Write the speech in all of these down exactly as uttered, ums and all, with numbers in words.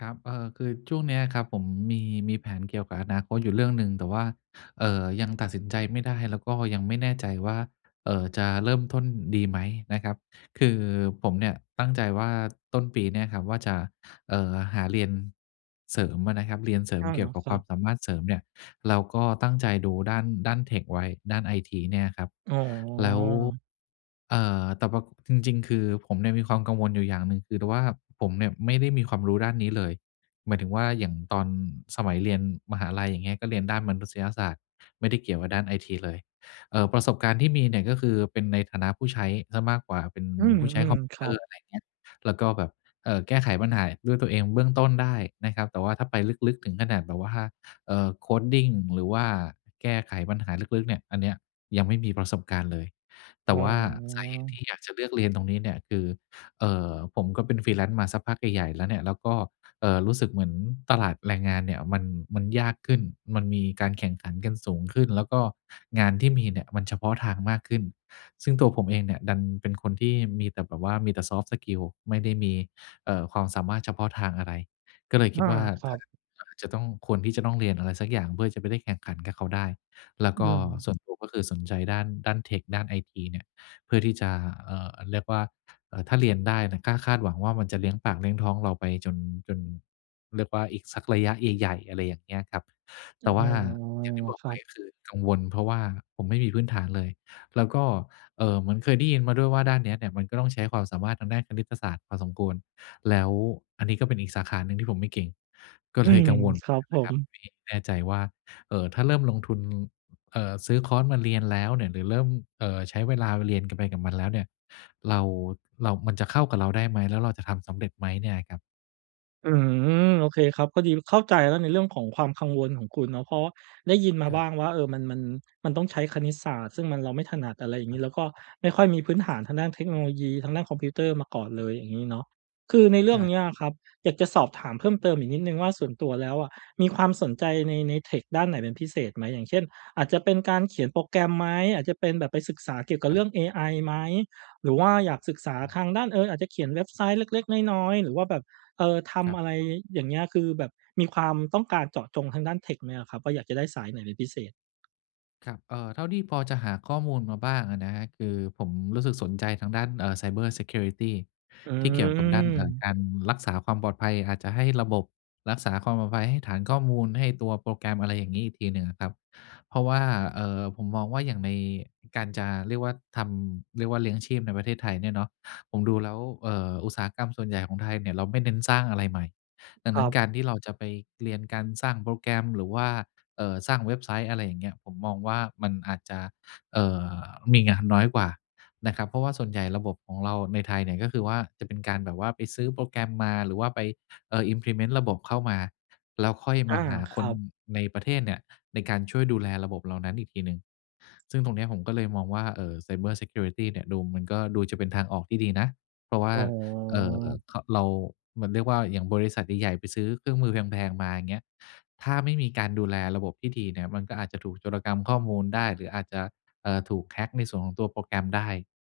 ครับ เออ คือช่วงนี้อะครับผมมี มีแผนเกี่ยวกับอนาคตอยู่เรื่องหนึ่ง แต่ว่า เอ่อ ยังตัดสินใจไม่ได้ แล้วก็ยังไม่แน่ใจว่า เอ่อ จะเริ่มต้นดีไหมนะครับ คือผมเนี่ยตั้งใจว่า ต้นปีเนี้ยครับว่าจะ เอ่อ หาเรียนเสริมอะนะครับ เรียนเสริอมา เกี่ยวกับครคัวามบ สามารถเสริมเนี่ย เราก็ตั้งใจดูด้าน ด้านเทคไว้ ด้านไอทีเนี่ยครับ อ๋อ แล้ว เอ่อ แต่ว่า จริง ๆ คือผมเนี่ยมีความกังวลอยู่อย่างหนึ่ง คือแต่ว่าผมเนี่ยไม่ได้มีความรู้ด้านนี้เลย หมายถึงว่า อย่างตอนสมัยเรียนมหาลัย อย่างเงี้ย ก็เรียนด้านมนุษยศาสตร์ ไม่ได้เกี่ยวกับด้านไอทีเลย เอ่อ ประสบการณ์ที่มีเนี่ยก็คือ เป็นในฐานะผู้ใช้เสียมากกว่า เป็นอืผู้ใช้คม อม ๆ คเรตัอรบ ์ อะไรอย่างเงี้ย แล้วก็แบบ เอ่อ แก้ไขปัญหาด้วยตัวเองเบื้องต้นได้นะครับ แต่ว่าถ้าไปลึก ๆ ถึงขนาดแบบว่า เอ่อ coding หรือว่าแก้ไขปัญหาลึก ๆ เนี่ย อันเนี้ยยังไม่มีประสบการณ์เลย แตอ่๋ว่าสาเหตุทอ ี่อยากจะเลือกเรียนตรงนี้เนี่ยคือ เอ่อ ผมก็เป็น Freelance มาสักพักใหญ่ ๆ แล้วเนี่ย แล้วก็ เอ่อ รู้สึกเหมือนตลาดแรงงานเนี่ยมัน มันยากขึ้น มันมีการแข่งขันกันสูงขึ้น แล้วก็งานที่มีเนี่ยมันเฉพาะทางมากขึ้น ซึ่งตัวผมเองเนี่ยดันเป็นคนที่มีแต่แบบว่า มีแต่ Soft Skills ไม่ได้มี เออ ความสามารถเฉพาะทางอะไร ก็เลยอคิดา ว่า ครถั้า บ อาจจะต้อง ควรที่จะต้องเรียนอะไรสักอย่าง เพื่อจะไปได้แข่งขันกับเขาได้ แล้วอืก็ม ส่วนตัวก็คือสนใจด้าน ด้านเทค ด้านไอทีเนี่ย เพื่อที่จะ เอ่อ เรียกว่า เอ่อ ถ้าเรียนได้น่ะ กล้าคาดหวังว่ามันจะเลี้ยงปาก เลี้ยงท้องเราไปจน จน เรียกว่า อีกสักระยะใหญ่ ๆ อะไรอย่างเงี้ยครับ แอ๋ต่อ ว่าอย่างที่บอกครไัปบ ก็คือกังวล เพราะว่าผมไม่มีพื้นฐานเลย แล้วก็ เอ่อ เหมือนเคยได้ยินมาด้วยว่า ด้านเนี้ยเนี่ยมันก็ต้องใช้ความสามารถทางด้านคณิตศาสตร์พอสมควร แล้วอันนี้ก็เป็นอีกสาขาหนึ่งที่ผมไม่เก่ง ก็อืเลย กม ังวลครับผนะครับม มี้ แน่ใจว่า เอ่อ ถ้าเริ่มลงทุน เอ่อ ซื้อคอร์สมาเรียนแล้วเนี่ย หรือเริ่ม เอ่อ ใช้เวลาเรียน ก ไปกับมันแล้วเนี่ย เรา เรา มันจะเข้ากับเราได้ไหม? แล้วเราจะทำสำเร็จไหม? เนี่ยครับ อื้อฮือ โอเคครับ พอดีเข้าใจแล้ว ในเรื่องของความกังวลของคุณเนาะ เพราะว่า ได้ยินมาครบับ ้างว่า เอ่อ มัน มัน มันต้องใช้คณิตศาสตร์ ซึ่งมัน เราไม่ถนัด อะไรอย่างคนรีับ ้ แล้วก็ไม่ค่อยมีพื้นฐาน ทางด้านเทคโนโลยี ทางด้านคอมพิวเตอร์มาก่อนเลย อย่างงี้เนาะ คือในเรใืช่อง่ นี้อะครับ อยากจะสอบถามเพิ่มเติมอีกนิดหนึ่งว่า ส่วนตัวแล้วอะมีความสนใจใน ในเทคด้านไหนเป็นพิเศษไหม? อย่างเช่น อาจจะเป็นการเขียนโปรแกรมไหม? อาจจะเป็นแบบไปศึกษาเกี่ยวกับครเรื่ับ อง AI ไหม? หรือว่าอยากศึกษาอืม ทางด้าน เอ่อ อาจจะเขียนเว็บไซต์เล็ก ๆ น้อย ๆ หรือว่าแบบ เอ่อ ทครัำบ อะไรอย่างเงี้ย คือแบบมีความต้องการเจาะจงทางด้านเทคไหมอะครับว่า อยากจะได้สายไหนเป็นพิเศษ? ครับ เอ่อ เท่าที่พอจะหาข้อมูลมาบ้างอะนะครับ คือผมรู้สึกสนใจทางด้าน เอ่อ ไซเบอร์ซีเคียวริตี อืที่เกี่ยวกับด้าน เอ่อ ม การรักษาความปลอดภัย อาจจะให้ระบบ รักษาความปลอดภัยให้ฐานข้อมูล ให้ตัวโปรแกรม อะไรอย่างงี้ อีกทีหนึ่งอะครับ เพราะว่า เอ่อ ผมมองว่าอย่างในการจะ เรียกว่าทำ เรียกว่าเลี้ยงชีพในประเทศไทยเนี่ยเนาะ ผมดูแล้ว เอ่อ อุตสาหกรรมส่วนใหญ่ของไทยเนี่ย เราไม่เน้นสร้างอะไรใหม่ ดังคนรัั้นบ การที่เราจะไปเรียนการสร้างโปรแกรม หรือว่า เอ่อ สร้างเว็บไซต์ อะไรอย่างเงี้ย ผมมองว่ามันอาจจะ เอ่อ มีงานน้อยกว่า นะครับ เพราะว่าส่วนใหญ่ระบบของเราในไทยเนี่ย ก็คือว่า จะเป็นการแบบว่าไปซื้อโปรแกรมมา หรือว่าไป เอ่อ Implement ระบบเข้ามา แล้วค่อยอมา าหาคครัน บ ในประเทศเนี่ย ในการช่วยดูแลระบบเหล่านั้นอีกทีหนึ่ง ซึ่งตรงนี้ผมก็เลยมองว่า เอ่อ ไซเบอร์ซีเคียวริตี เนี่ยดู มันก็ดูจะเป็นทางออกที่ดีนะ เพราะว่า อ๋เอ่อ อ ข เรา มันเรียกว่าอย่างบริษัทใหญ่ ๆ ไปซื้อเครื่องมือแพง ๆ มา อย่างเงี้ย ถ้าไม่มีการดูแลระบบที่ดีเนี่ย มันก็อาจจะถูกโจรกรรมข้อมูลได้ หรืออาจจะ เอ่อ ถูก hack ในส่วนของตัวโปรแกรมได้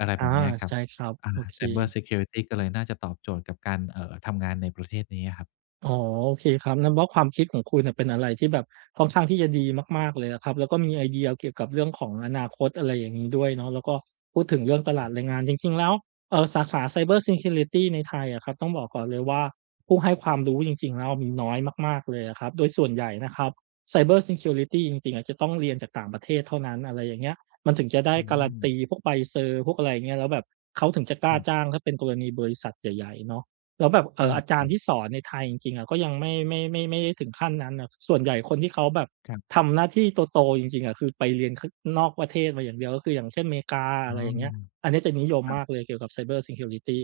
อะไรอแา บบนี้ครใับ ช่ครับ อ่โอา เค ไซเบอร์ซีเคียวริตี ก็เลยน่าจะตอบโจทย์กับการ เอ่อ ทำงานในประเทศนี้อะครับ อ๋อ โอเคครับ นับว่า ความคิดของคุณเนี่ยเป็นอะไรที่แบบค่อนข้างที่จะดีมาก ๆ เลยอะครับ แล้วก็มีไอเดียเกี่ยวกับเรื่องของอนาคต อะไรอย่างนี้ด้วยเนาะ แล้วก็พูดถึงเรื่องตลคราัดบ แรงงาน จริง ๆ แล้ว เอ่อ สาขา ไซเบอร์ซีเคียวริตี ในไทยอะครับ ต้องบอกก่อนเลยว่า ผู้ให้ความรู้จริง ๆ แล้วมีน้อยมาก ๆ เลยอะครับ โดยส่วนใหญ่นะครัคบ รับ ไซเบอร์ซีเคียวริตี จริง ๆ อะจะต้องเรียนจากต่างประเทศเท่านั้น อะไรอย่างเงี้ย มันถึงจะได้อืการ์รันม ตีพวกใบเซอร์ พวกอะไรอย่างเงี้ย แล้วแบบเขาถึงจะกล้คารับ จ้างถ้าเป็นกรณีบริษัทใหญ่ ๆ เนาะ แล้วแบบ เออ่า อ อาจคารรัย์ทบ ี่สอนในไทยจริง ๆ ก็ยังไม่ ไม่ ไม่ ไม่ได้ถึงขั้นนั้นอะ ส่วนใหญ่คนที่เขาแบบครับ ทำหน้าที่โต ๆ จริง ๆ อะ คือไปเรียน ข นอกประเทศมาอย่างเดียว ก็คืออย่างเช่น เมกา อ๋ออ ะไรอย่างเงี้ย อันนี้จะนิยมครัมบ ากเลยเกี่ยวกับ ไซเบอร์ซีเคียวริตี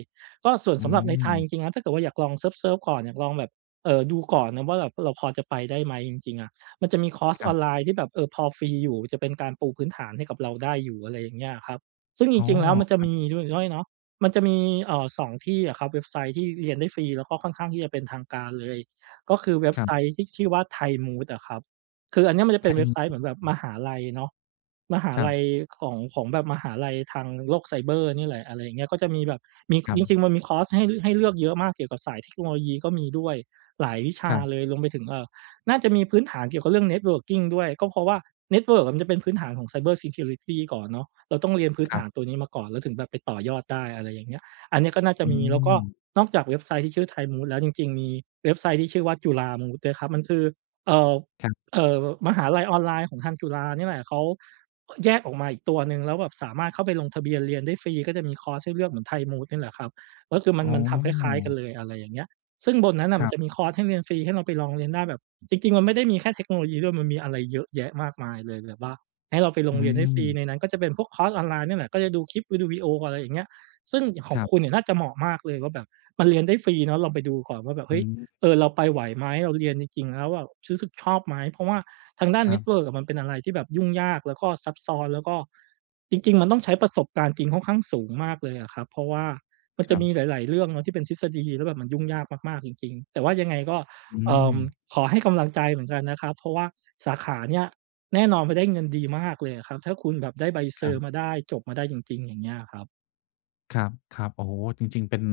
ก็ส่วนอืสำหรับในไทยจม ริง ๆ นะ ถ้าเกิดว่าอยากลองเซิร์ฟ ๆ ก่อน อยากลองแบบ เอ่อ ดูก่อนนะว่าแบบเราพอจะไปได้ไหมจริง ๆ อะ มันจะมีคอร์สครอัอบ นไลน์ที่แบบ เอ่อ พอฟรีอยู่จะเป็นการปูพื้นฐานให้กับเราได้อยู่ อะไรอย่างเงี้ยอะครับ ซึ่งจอ๋อ ริง ๆ แล้วมันจะครัมบ ีด้วย ด้วยเนาะ มันจะมี เอ่อ สอง ที่อะครับ เว็บไซต์ที่เรียนได้ฟรี แล้วก็ค่อนข้างที่จะเป็นทางการเลย ก็คือเว็บครัไซบ ต์ที่ชื่อว่า Thai MOOC อะครับ คืออันเนี้ยมันจะเป็นThai เว็บไซMOOC ต์เหมือนแบบเหรมอ? หาลัยเนาะ มหาครัลับ ยของ ของแบบมหาลัยทางโลกไซเบอร์เนี่ยแหละ อะไรอย่างเงี้ย ก็จะมีแบบ มี ครัจบ ริง ๆ มันมีคอร์สให้ ให้เลือกเยอะมากเกี่ยวกับสายเทคโนโลยีก็มีด้วยหลายวิชคารับ เลย รวมไปถึง เอ่อ น่าจะมีพื้นฐานเกี่ยวกับเรื่อง networking ด้วย ก็เพราะว่าเน็ตเวิร์กอะมันจะเป็นพื้นฐานของ ไซเบอร์ซีเคียวริตี ก่อนเนาะ เราต้องเรียนพื้นคฐรัาบ นตัวนี้มาก่อน แล้วถึงแบบไปต่อยอดได้ อะไรอย่างเงี้ย อันนี้ก็น่าจะอืมี แล้วก็ม นอกจากเว็บไซต์ที่ชื่อ Thai MOOC แล้วจริง ๆ มีเว็บไซต์ที่ชื่อว่า CHULA MOOC ด้วยครับ มันคือ เอ่อ ครับ เอ่อ มหาลัยออนไลน์ของทางจุฬานี่แหละ เขาแยกออกมาอีกตัวหนึ่ง แล้วแบบสามารถเข้าไปลงทะเบียนเรียนได้ฟรี ก็จะมีคอร์สให้เลือกเหมือน Thai MOOC นี่แหละครับ ก็คือมัอน ๋มันทำคล้าย ๆ กัอ นเลย อะไรอย่างเงี้ย ซึ่งบนนั้นน่ะคมรัันบ จะมีคอร์สให้เรียนฟรี ให้เราไปลองเรียนได้แบบ จริง ๆ มันไม่ได้มีแค่เทคโนโลยีด้วย มันมีอะไรเยอะแยะมากมายเลยแบบว่า ให้เราไปลอืงเรียนได้ฟรีม ในนั้นก็จะเป็นพวกคอร์สออนไลน์ เนี่ยแหละ ก็จะดูคลิป อือ ดูวิโอ อะไรอย่างเงี้ย ซึ่งขอคงรับ คุณเนี่ยน่าจะเหมาะมากเลยว่าแบบมันเรียนได้ฟรีเนาะ ลองไปดูก่อนว่าแบบ เฮอื้ย ม เออ เราไปไหวไหม เราเรียนจริง ๆ แล้วอะ ซื้อสึกชอบไหม เพราะว่าทางด้านครเนั็บ ตเวิร์กอะมันเป็นอะไรที่แบบยุ่งยาก แล้วก็ซับซ้อน แล้วก็ จริง ๆ มันต้องใช้ประสบการณ์จริงค่อนข้างสูงมากเลยอะครับ เพราะว่ามันคจะรัมีบ หลาย ๆ เรื่องเนาะที่เป็นทฤษฎีแล้วแบบมันยุ่งยากมาก ๆ จริง ๆ แต่ว่ายังไงก็ อืเอ่อ ม ขอให้กำลังใจเหมือนกันนะครับ เพราะว่าสาขาเนี่ยแน่นอนมันได้เงินดีมากเลยอะครับ ถ้าคุณแบบได้ใบเซครัอรบ ์มาได้ จบมาได้จริง ๆ อย่างเงี้ยอะครับ ครับ ครับ โอ้โฮ! จริง ๆ เป็น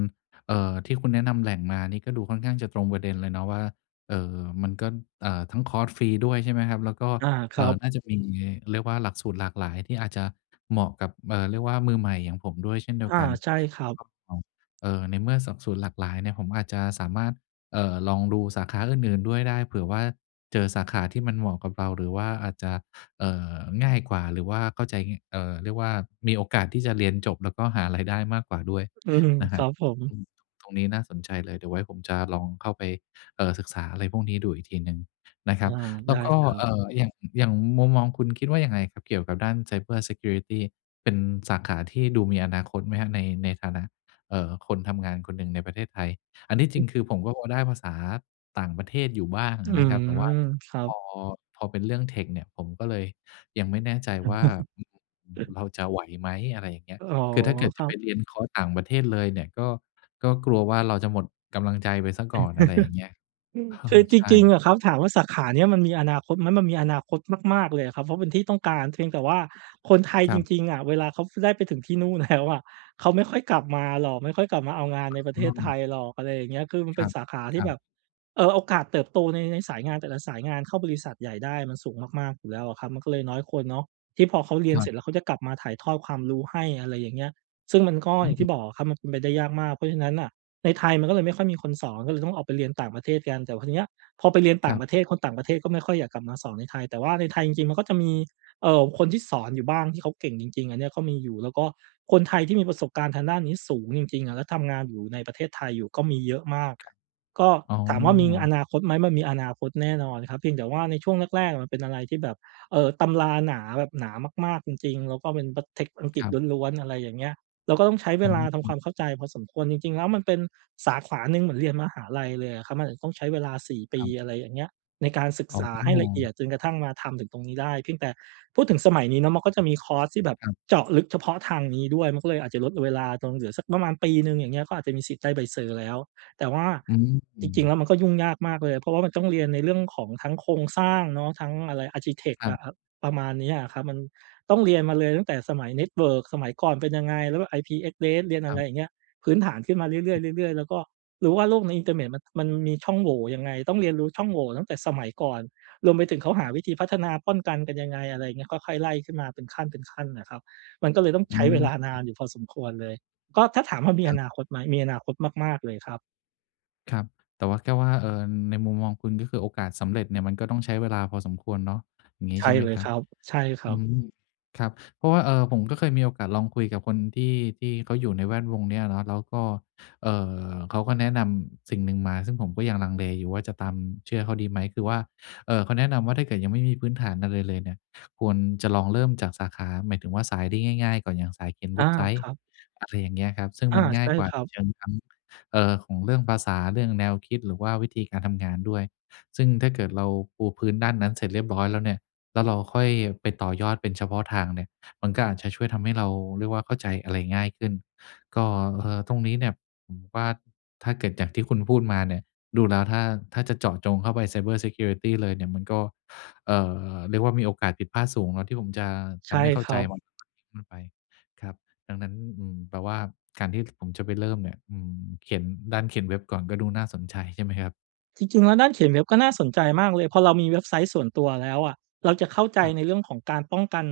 เอ่อ ที่คุณแนะนำแหล่งมานี่ก็ดูค่อนข้างจะตรงประเด็นเลยเนาะว่า เอ่อ มันก็ อ่า ทั้งคอร์สฟรีด้วย ใช่ไหมครับ? แล้วก็ อา คเอรั่อ บ น่าจะมี เรียกว่า หลักสูตรหลากหลายที่อาจจะเหมาะกับ เอ่อ เรียกว่า มือใหม่อย่างผมด้วยเช่นเดีอยวา กันใช่ครนัะบ ครับผม เอ่อ ในเมื่อสบสูน หลากหลายเนี่ย ผมอาจจะสามารถ เอ่อ ลองดูสาขาอื่น ๆ ด้วยได้ เผื่อว่าเจอสาขาที่มันเหมาะกับเรา หรือว่าอาจจะ เอ่อ ง่ายกว่า หรือว่าเข้าใจ ง เอ่อ เรียกว่า มีโอกาสที่จะเรียนจบ แล้วก็หา ราย ได้มากกว่าด้วยอืม นะคครรับ ับผม อืม ต ตรงนี้น่าสนใจเลย เดี๋ยวไว้ผมจะลองเข้าไป เอ่อ ศึกษาอะไรพวกนี้ดูอีกทีหนึ่งนะคอรัา บ แลได้้วก็ ครัเบ อ่อ อย่าง อย่างมุมมองคุณคิดว่ายังไงครับ? เกี่ยวกับด้าน cybersecurity เป็นสาขาที่ดูมีอนาคตไหมครับ? ใน ในฐานะ เอ่อ คนทำงานคนหนึ่งในประเทศไทย อันที่จอรืิงม คือ ผมก็โอได้ภาษาต่างประเทศอยู่บ้างออืะนะครัม บ แต่ว่าครัพบ อ พอเป็นเรื่อง tech เนี่ยผมก็เลยยังไม่แน่ใจว่า อืม เราจะไหวไหม อะไรอย่างเงี้ย อ๋อ คือถ้าเกิดคจระัไปบ เรียนคอร์สต่างประเทศเลยเนี่ย ก็ ก็กลัวว่าเราจะหมดกำลังใจไปเสียก่อน อะไรอย่างเงี้ย เอคือ อจใช่ ริง ๆ อะครับ ถามว่าสาขาเนี้ยมันมีอนาคตไหม? มันมีอนาคตมาก ๆ เลยอะครับ เพราะเป็นที่ต้องการ เพียงแต่ว่า คนไทยคจรับ ริง ๆ อะ เวลาเขา ป ได้ไปถึงที่นู่น แล้ว อะ เขาไม่ค่อยกลับมาหรอก ไม่ค่อยกลับมาเอางานในประเอท๋ศไทอ ยหรอก อะไรอย่างเงี้ย คือมันคเปร็ันบ สาขาทคีร่ัแบบ บ เอ่อ โอกาสเติบโตใน ในสายงานแต่ละสายงานเข้าบริษัทใหญ่ได้มันสูงมาก ๆ อยู่แล้วอะครับ มันก็เลยน้อยคนเนาะที่พอเขาเรียคนรเัสรบ ็จ แล้วเขาจะกลับมาถ่ายทอดความรู้ให้ อะไรอย่างเงี้ย ซึ่งมันก็ออย่างที่ืม บอกอะครับ มันเป็นไปได้ยากมาก เพราะฉะนั้นน่ะในไทยมันก็เลยไม่ค่อยมีคนสอน ก็เลยต้องออกไปเรียนต่างประเทศกัน แต่พอเนี้ย พอไปเรียนต่คารงับ ประเทศ คนต่างประเทศก็ไม่ค่อยอยากกลับมาสอนในไทย แต่ว่าในไทยจริง ๆ มันก็จะมี เอ่อ คนที่สอนอยู่บ้างที่เขาเก่งจริง ๆ อันเนี้ยก็มีอยู่ แล้วก็คนไทยที่มีประสบการณ์ทางด้านนี้สูงจริง ๆ อะ แล้วทำงานอยู่ในประเทศไทยอยู่ก็มีเยอะมาก ครับ ก็อ๋อ ถามว่ามีอนาคตไหม? มันมีอนาคตแน่นอนครับ เพียงแต่ว่าในช่วงแรก ๆ อะ มันเป็นอะไรที่แบบ เอ่อ ตำราหนา แบบหนามาก ๆ จริง ๆ แล้วก็เป็นปัด text อังกฤคษรับ ล้วน ๆ อะไรอย่างเงี้ย เราก็ต้องใช้เวอลาทำืคม วามเข้าใจพอสมควร จริง ๆ แล้ว มันเป็นสาขาหนึ่งเหมือนเรียนมหาลัยเลยอะครับ มันอาจจะต้องใช้เวลา สี่ ปคี รับ อะไรอย่างเงี้ย ในการศึกอ๋ษอ าให้ละเอียด จนกระทั่งมาทำถึงตรงนี้ได้ เพียงแต่พูดถึงสมัยนี้เนาะ มันก็จะมีคอร์สที่แบบครับ เจาะลึกเฉพาะทางนี้ด้วย มันก็เลยอาจจะลดเวลาลงเหลือสักประมาณปีหนึ่ง อย่างเงี้ย ก็อาจจะมีสิทธิ์ได้ใบเซอร์แล้ว แต่ว่าอืจริง ๆ ม แล้ว มันก็ยุ่งยากมากเลย เพราะว่ามันต้องเรียนในเรื่องของทั้งโครงสร้างเนาะ ทั้งอะไร อาร์คิเทก ครอับ ะ อะ ประมาณเนี้ยอะครับ มันต้องเรียนมาเลยตั้งแต่สมัย เน็ตเวิร์ก สมัยก่อนเป็นยังไง แล้วแบบ IP address เรียนอคะรไัรบ อย่างเงี้ย พื้นฐานขึ้นมาเรื่ออือ ย ๆ เรื่อย ๆ แล้วก็รู้ว่าโลกในอินเตอร์เมต มัน มันมีช่องโหว่ยังไง ต้องเรียนรู้ช่องโหว่ตั้งแต่สมัยก่อน รวมไปถึงเขาหาครับ วิธีพัฒนาป้อนกันกันยังไง อะไรเงี้ย ก็ค่อยไล่ขึ้นมาเป็นขั้นเป็นขั้นน่ะครับ มันก็เลยต้องอใชื้เวม ลานานอยู่พอสมควรเลย ก็ถ้าถามว่ามีคอรับ นาคตไหม? มีอนาคตมาก ๆ เลยครับ ครับ แต่ว่า แค่ว่า เอ่อ ในมุมมองคุณ ก็คือ โอกาสสำเร็จเนี่ย มันก็ต้องใช้เวลาพอสมควรเนาะ อย่างงีใช้่ใช่ไหมเลยครคับ? รับ ใช่ครอัืบ ม ครับ เพราะว่า เอ่อ ผมก็เคยมีโอกาสลองคุยกับคนที่ ที่เขาอยู่ในแวดวงนี้อะเนาะ แล้วก็ เอ่อ เขาก็แนะนำสิ่งหนึ่งมา ซึ่งผมก็ยังลังเลอยู่ว่า จะตาม เชื่อเขาดีไหม คือว่า เอ่อ เขาแนะนำว่า ถ้าเกิดยังไม่มีพื้นฐานอะไรเลยเนี่ย ควรจะลองเริ่มจากสาขา หมายถึงว่า สายที่ง่าย ๆ ก่อนอย่างสายเขียนอเวา ็บไซคต์ รับ อะไรอย่างเงี้ยครับ ซึ่งอา มันงใ่าชย่กว่าครับ เชิงทั้ง เอ่อ ของเรื่องภาษา เรื่องแนวคิด หรือว่าวิธีการทำงานด้วย ซึ่งถ้าเกิดเราปูพื้นด้านนั้นเสร็จเรียบร้อยแล้วเนี่ย แล้วเราค่อยไปต่อยอดเป็นเฉพาะทางเนี่ย มันก็อาจจะช่วยทำให้เราเรียกว่า เข้าใจอะไรง่ายขึ้น ก็ เอ่อ ตรงนี้เนี่ยผมว่า ถ้าเกิดอย่างที่คุณพูดมาเนี่ย ดูแล้วถ้า ถ้าจะเจาะจงเข้าไป ไซเบอร์ซีเคียวริตี เลยเนี่ย มันก็ เอ่อ เรียกว่ามีโอกาสผิดพลาดสูงเนาะ ที่ผมจะ ใจชะ่ไม่เข้าครใัจ บ [unintelligible] ไป ครับ ดังนั้น อืม แปลว่า การที่ผมจะไปเริ่มเนี่ย อืม เขียน ด้านเขียนเว็บก่อนก็ดูน่าสนใจ ใช่ไหมครับ? จริง ๆ แล้วด้านเขียนเว็บก็น่าสนใจมากเลย พอเรามีเว็บไซต์ส่วนตัวแล้วอะ เราจะเข้าใจครับ ในเรื่องของการป้องกัน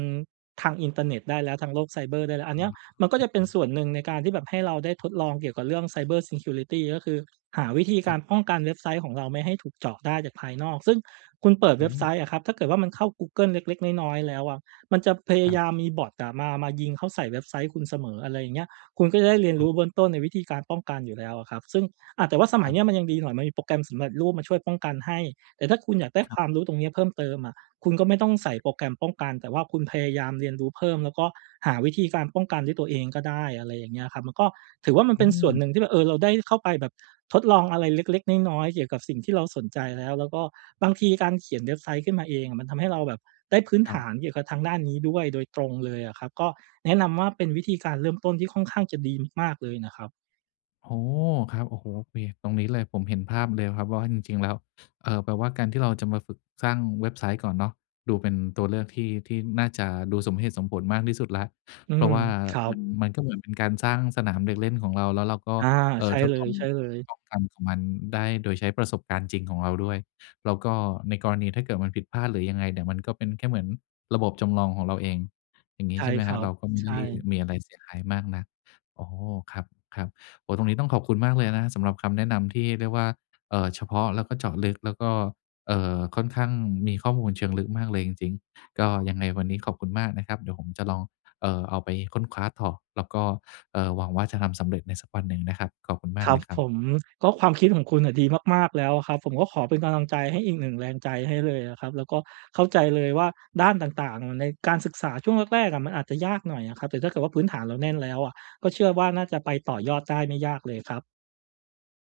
ทางอินเตอร์เน็ตได้แล้ว ทางโลกไซเบอร์ได้แล้ว อัอนเนา ี้ยมันก็จะเปอ็ืนอ ๆ ๆ ส่วนหนึ่งในการที่แบบให้เราได้ทดลองเกี่ยวกับเรื่อง ไซเบอร์ซีเคียวริตี ก็คือ หาวิธีคกราับ รป้องกันเว็บไซต์ของเราไม่ให้ถูกเจาะได้จากภายนอก ซึ่งคุณเปิดอเว็บไซืม ต์อะครับ ถ้าเกิดว่ามันเข้ากูเกิลเล็ก ๆ น้อย ๆ แล้วอะ มันจะพยคราัยบ ามมีบ็อตอะมา มายิงเข้าใส่เว็บไซต์คุณเสมอ อะไรอย่างเงี้ย คุณก็จะได้เรียนอรู๋อ ้เบื้องต้นในวิธีการป้องกันอยู่แล้วอะครับ ซึ่ง อ่า แต่ว่าสมคัยรับ นี้มันยังดีหน่อย มันมีโปรแกรมสำเร็จรูปมาช่วยป้องกันให้ แต่ถ้าคุณอยากได้ครคับ วามรู้ตรงนี้เพิ่มเติมอะ คุณก็ไม่ต้องใส่โปรแกรมป้องกัน แต่ว่าคุณพยายามเรียนรู้เพิ่ม แล้วก็หาวิธีการป้องกันด้วยตัวเองก็ได้ อะไรอย่างเงี้ยครับ มันก็ถือว่ามันอเป็นส่วนืม หนึ่งที่แบบ เออ เราได้เข้าไปแบบทดลองอะไรเล็ก ๆ น้อย ๆ เกี่ยวกับสิ่งที่เราสนใจแล้ว แล้วก็บางทีการเขียนเว็บไซต์ขึ้นมาเองอะ มันทำให้เราแบบได้พื้นคฐรัาบ นเกี่ยวกับทางด้านนี้ด้วยโดยตรงเลยอะครับ ก็แนะนำว่าเป็นวิธีการเริ่มต้นที่ค่อนข้างจะดีมาก ๆ เลยนะครับ อ๋อ ครับ โอ้โฮ โอเค ตรงนี้เลย ผมเห็นภาพเลยครับว่า จริง ๆ แล้ว เอ่อ แปลว่าการที่เราจะมาฝึกสร้างเว็บไซต์ก่อนเนาะ ดูเป็นตัวเลือกที่ ที่น่าจะดูสมเหตุสมผลมากที่สุดแล้ว อืเพราม ะว่าครัมับ น มันก็เหมือนเป็นการสร้างสนามเด็กเล่นของเราแล้วเราก็ อา เอ่ใอ ช่ทดเลลอง ย ๆ ลองกัน ของมันได้โดยใช้ประสบการณ์จริงของเราด้วย แล้วก็ในกรณีถ้าเกิดมันผิดพลาด หรือยังไงเนี่ย มันก็เป็นแค่เหมือนระบบจำลองของเราเอง อย่างงีใช้ใ่ช่ไหมคครรัับ? บ เราก็ไม่ใชได้่ มีอะไรเสียหายมากนัก อ๋อ ครับ ครับ โอ้ ตรงนี้ต้องขอบคุณมากเลยนะครับ สำหรับคำแนะนำที่เรียกว่า เอ่อ เฉพาะแล้วก็เจาะลึก แล้วก็ เอ่อ ค่อนข้างมีข้อมูลเชิงลึกมากเลยจริง ๆ ก็ยังไงวันนี้ขอบคุณมากนะครับ เดี๋ยวผมจะลอง เอ่อ เอาไปค้นคว้าต่อ แล้วก็ เอ่อ หวังว่าจะทำสำเร็จในสักวันหนึ่งนะครับ ขอบคุณมาคกรเัลบยครัผบ ม ก็ความคิดของคุณน่ะดีมาก ๆ แล้วอะครับ ผมก็ขอเป็นกำลังใจให้อีกหนึ่งแรงใจให้เลยอะครับ แล้วก็เข้าใจเลยว่าด้านต่าง ๆ ในการศึกษาช่วงแรก ๆ อะ มันอาจจะยากหน่อยอะครับ แต่ถ้าเกิดว่าพื้นฐานเราแน่นแล้วอะ ก็เชื่อว่าน่าจะไปต่อยอดได้ไม่ยากเลยครับ